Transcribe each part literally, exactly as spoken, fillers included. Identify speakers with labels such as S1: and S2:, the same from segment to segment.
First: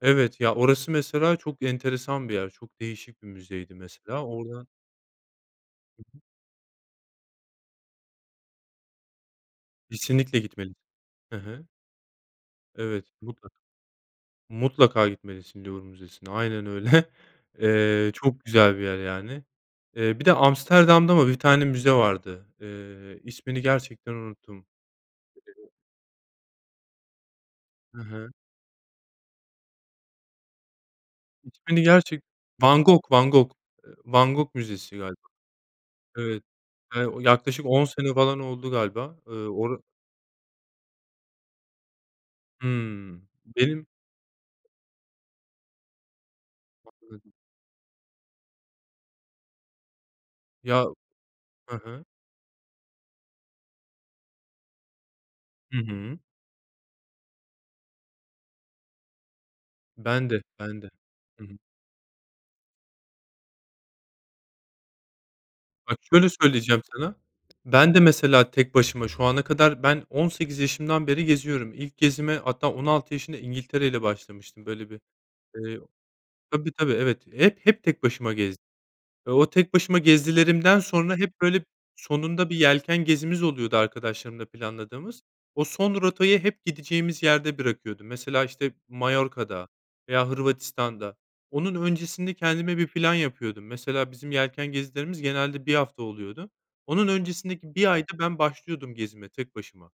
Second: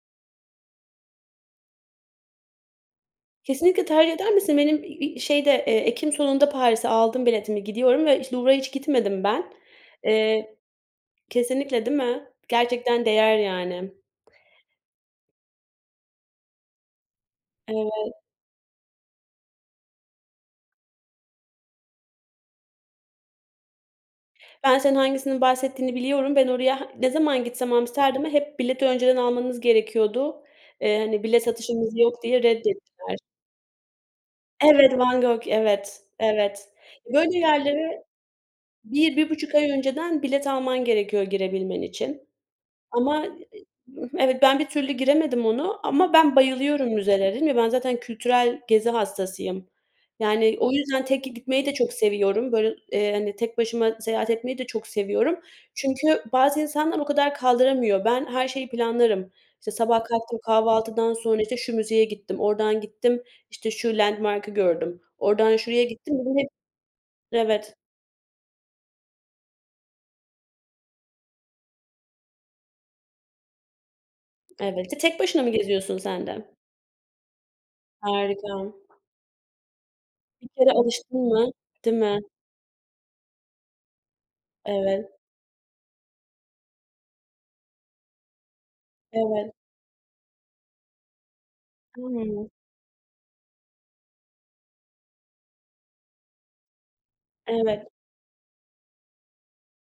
S1: Evet, ya, orası mesela çok enteresan bir yer, çok değişik bir müzeydi
S2: Kesinlikle tercih
S1: mesela
S2: eder misin?
S1: oradan
S2: Benim, iii, şeyde, eee,
S1: Hı
S2: ekim
S1: hı.
S2: sonunda Paris'e aldım biletimi, gidiyorum ve işte, Louvre'a hiç gitmedim ben.
S1: Kesinlikle
S2: Eee
S1: gitmelisin. Hı hı.
S2: kesinlikle, değil mi? Gerçekten
S1: Evet,
S2: değer,
S1: mutlaka.
S2: yani.
S1: Mutlaka gitmelisin Louvre Müzesi'ne. Aynen. öyle. Eee,
S2: Evet.
S1: çok güzel bir yer, yani. Eee, bir de Amsterdam'da mı bir tane müze vardı? Eee, ismini gerçekten unuttum.
S2: Ben senin hangisini
S1: [unintelligible]
S2: bahsettiğini biliyorum. Ben oraya ne zaman gitsem
S1: Hı
S2: Amsterdam'a,
S1: hı.
S2: hep bileti önceden almanız gerekiyordu, eee, hani, bilet
S1: İsmini
S2: satışımız yok
S1: gerçek
S2: diye
S1: Van Gogh,
S2: reddettiler.
S1: Van Gogh eee, Van Gogh Müzesi
S2: Evet, Van
S1: galiba.
S2: Gogh. Evet
S1: Evet,
S2: evet.
S1: yani,
S2: Böyle
S1: yaklaşık on
S2: yerlere
S1: sene falan oldu galiba.
S2: bir bir
S1: Iıı,
S2: buçuk ay
S1: ora
S2: önceden bilet alman gerekiyor girebilmen için.
S1: Hıı,
S2: Ama i
S1: benim
S2: evet, ben bir türlü giremedim ona. Ama ben bayılıyorum
S1: Anladım.
S2: müzelere. Dedim ya, ben zaten kültürel gezi hastasıyım. Yani, o
S1: Ya.
S2: yüzden tek gitmeyi de
S1: Hı
S2: çok
S1: hı.
S2: seviyorum. Böyle, eee, hani tek başıma seyahat etmeyi de çok seviyorum
S1: Hı hı.
S2: çünkü bazı insanlar o kadar kaldıramıyor. Ben her şeyi planlarım. İşte, sabah
S1: Ben
S2: kalktım,
S1: de, ben de.
S2: kahvaltıdan sonra,
S1: Hı hı.
S2: işte, şu müzeye gittim, oradan gittim işte şu landmark'ı gördüm, oradan şuraya
S1: Bak,
S2: gittim. Bir
S1: şöyle
S2: de hep
S1: söyleyeceğim sana:
S2: Evet.
S1: Ben de, mesela, tek başıma şu ana kadar ben on sekiz yaşımdan beri geziyorum. İlk gezime hatta on altı yaşında İngiltere ile başlamıştım.
S2: Evet.
S1: Böyle
S2: T
S1: bir
S2: tek başına mı
S1: eee,
S2: geziyorsun sen de?
S1: tabii, tabii, evet. Hep hep tek başıma
S2: Harika.
S1: gezdim. Ve o tek başıma
S2: Bir kere
S1: gezdiklerimden sonra
S2: alıştın
S1: hep,
S2: mı,
S1: böyle,
S2: değil mi?
S1: sonunda bir yelken gezimiz oluyordu arkadaşlarımla
S2: Evet.
S1: planladığımız. O son rotayı hep gideceğimiz yerde bırakıyordum. Mesela, işte,
S2: Evet.
S1: Mallorca'da veya Hırvatistan'da. Onun öncesinde
S2: Hımm.
S1: kendime bir plan yapıyordum. Mesela, bizim yelken gezilerimiz genelde bir hafta oluyordu. Onun öncesindeki
S2: Evet.
S1: bir ayda ben başlıyordum gezime tek başıma.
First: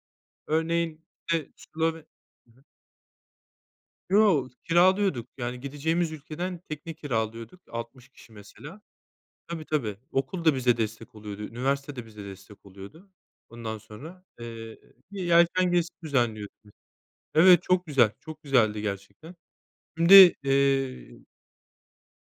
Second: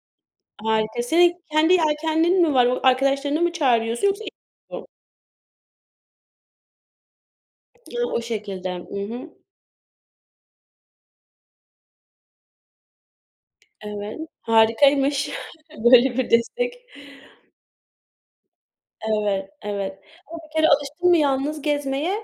S2: Harika.
S1: Örneğin,
S2: Senin
S1: işte,
S2: kendi
S1: Slove
S2: yelkenlin
S1: Hı
S2: mi
S1: hı.
S2: var? O arkadaşlarını mı çağırıyorsun yoksa.
S1: Yo,
S2: [unintelligible]
S1: kiralıyorduk, yani. Gideceğimiz ülkeden tekne kiralıyorduk.
S2: Yo,
S1: altmış
S2: o
S1: kişi, mesela.
S2: şekilde. I hı.
S1: Tabii, tabii, okul da bize destek oluyordu, üniversite de bize destek oluyordu. Ondan
S2: Evet,
S1: sonra, eee, bir
S2: harikaymış
S1: yelken gezisi
S2: böyle bir
S1: düzenliyordu.
S2: destek.
S1: Evet, çok güzel, çok güzeldi gerçekten.
S2: Evet, evet,
S1: Şimdi,
S2: ama bir kere alıştın mı
S1: eee
S2: yalnız gezmeye,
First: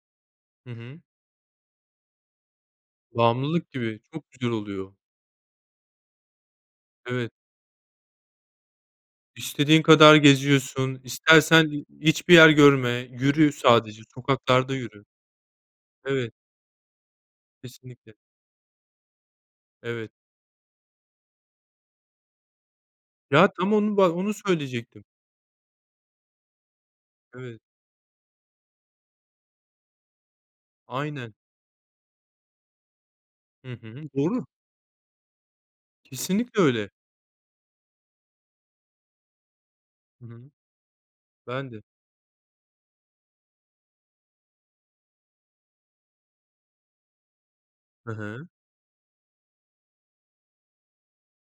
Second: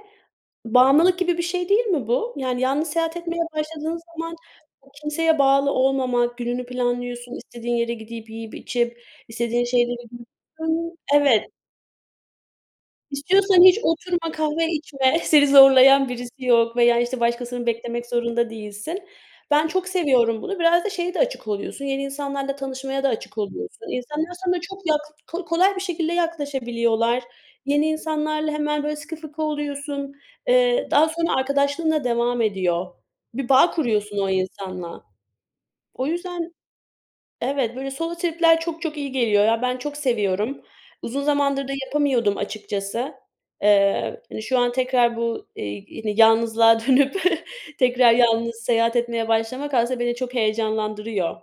S1: Hı hı.
S2: bağımlılık gibi bir şey, değil mi bu? Yani yalnız seyahat etmeye
S1: Bağımlılık
S2: başladığın
S1: gibi, çok
S2: zaman
S1: güzel oluyor.
S2: kimseye bağlı olmamak, gününü
S1: Evet.
S2: planlıyorsun, istediğin yere gidip yiyip içip istediğin
S1: İstediğin
S2: şeyleri
S1: kadar
S2: Hı,
S1: geziyorsun.
S2: evet.
S1: İstersen hiçbir yer görme. Yürü
S2: İstiyorsan hiç
S1: sadece,
S2: oturma, kahve
S1: sokaklarda yürü.
S2: içme, seni zorlayan
S1: Evet.
S2: birisi yok veya, işte, başkasını beklemek
S1: Kesinlikle.
S2: zorunda değilsin. Ben çok
S1: Evet.
S2: seviyorum bunu. Biraz da şeye de açık oluyorsun; yeni insanlarla tanışmaya da açık
S1: Ya, tam
S2: oluyorsun.
S1: onu bah
S2: İnsanlar
S1: onu
S2: sana çok yak
S1: söyleyecektim.
S2: kolay bir şekilde yaklaşabiliyorlar.
S1: Evet.
S2: Yeni insanlarla hemen, böyle, sıkı fıkı oluyorsun, eee, daha
S1: Aynen.
S2: sonra arkadaşlığın da devam ediyor. Bir
S1: Hı
S2: bağ
S1: hı.
S2: kuruyorsun o
S1: Doğru.
S2: insanla. O yüzden
S1: Kesinlikle öyle.
S2: Evet, böyle solo trip'ler çok çok iyi geliyor, ya. Ben çok
S1: Hı hı.
S2: seviyorum. Uzun zamandır
S1: Ben
S2: da
S1: de.
S2: yapamıyordum açıkçası. Eee, hani, şu an tekrar bu, iii, ini yalnızlığa dönüp
S1: Hı
S2: tekrar
S1: hı.
S2: yalnız seyahat etmeye başlamak aslında beni çok heyecanlandırıyor.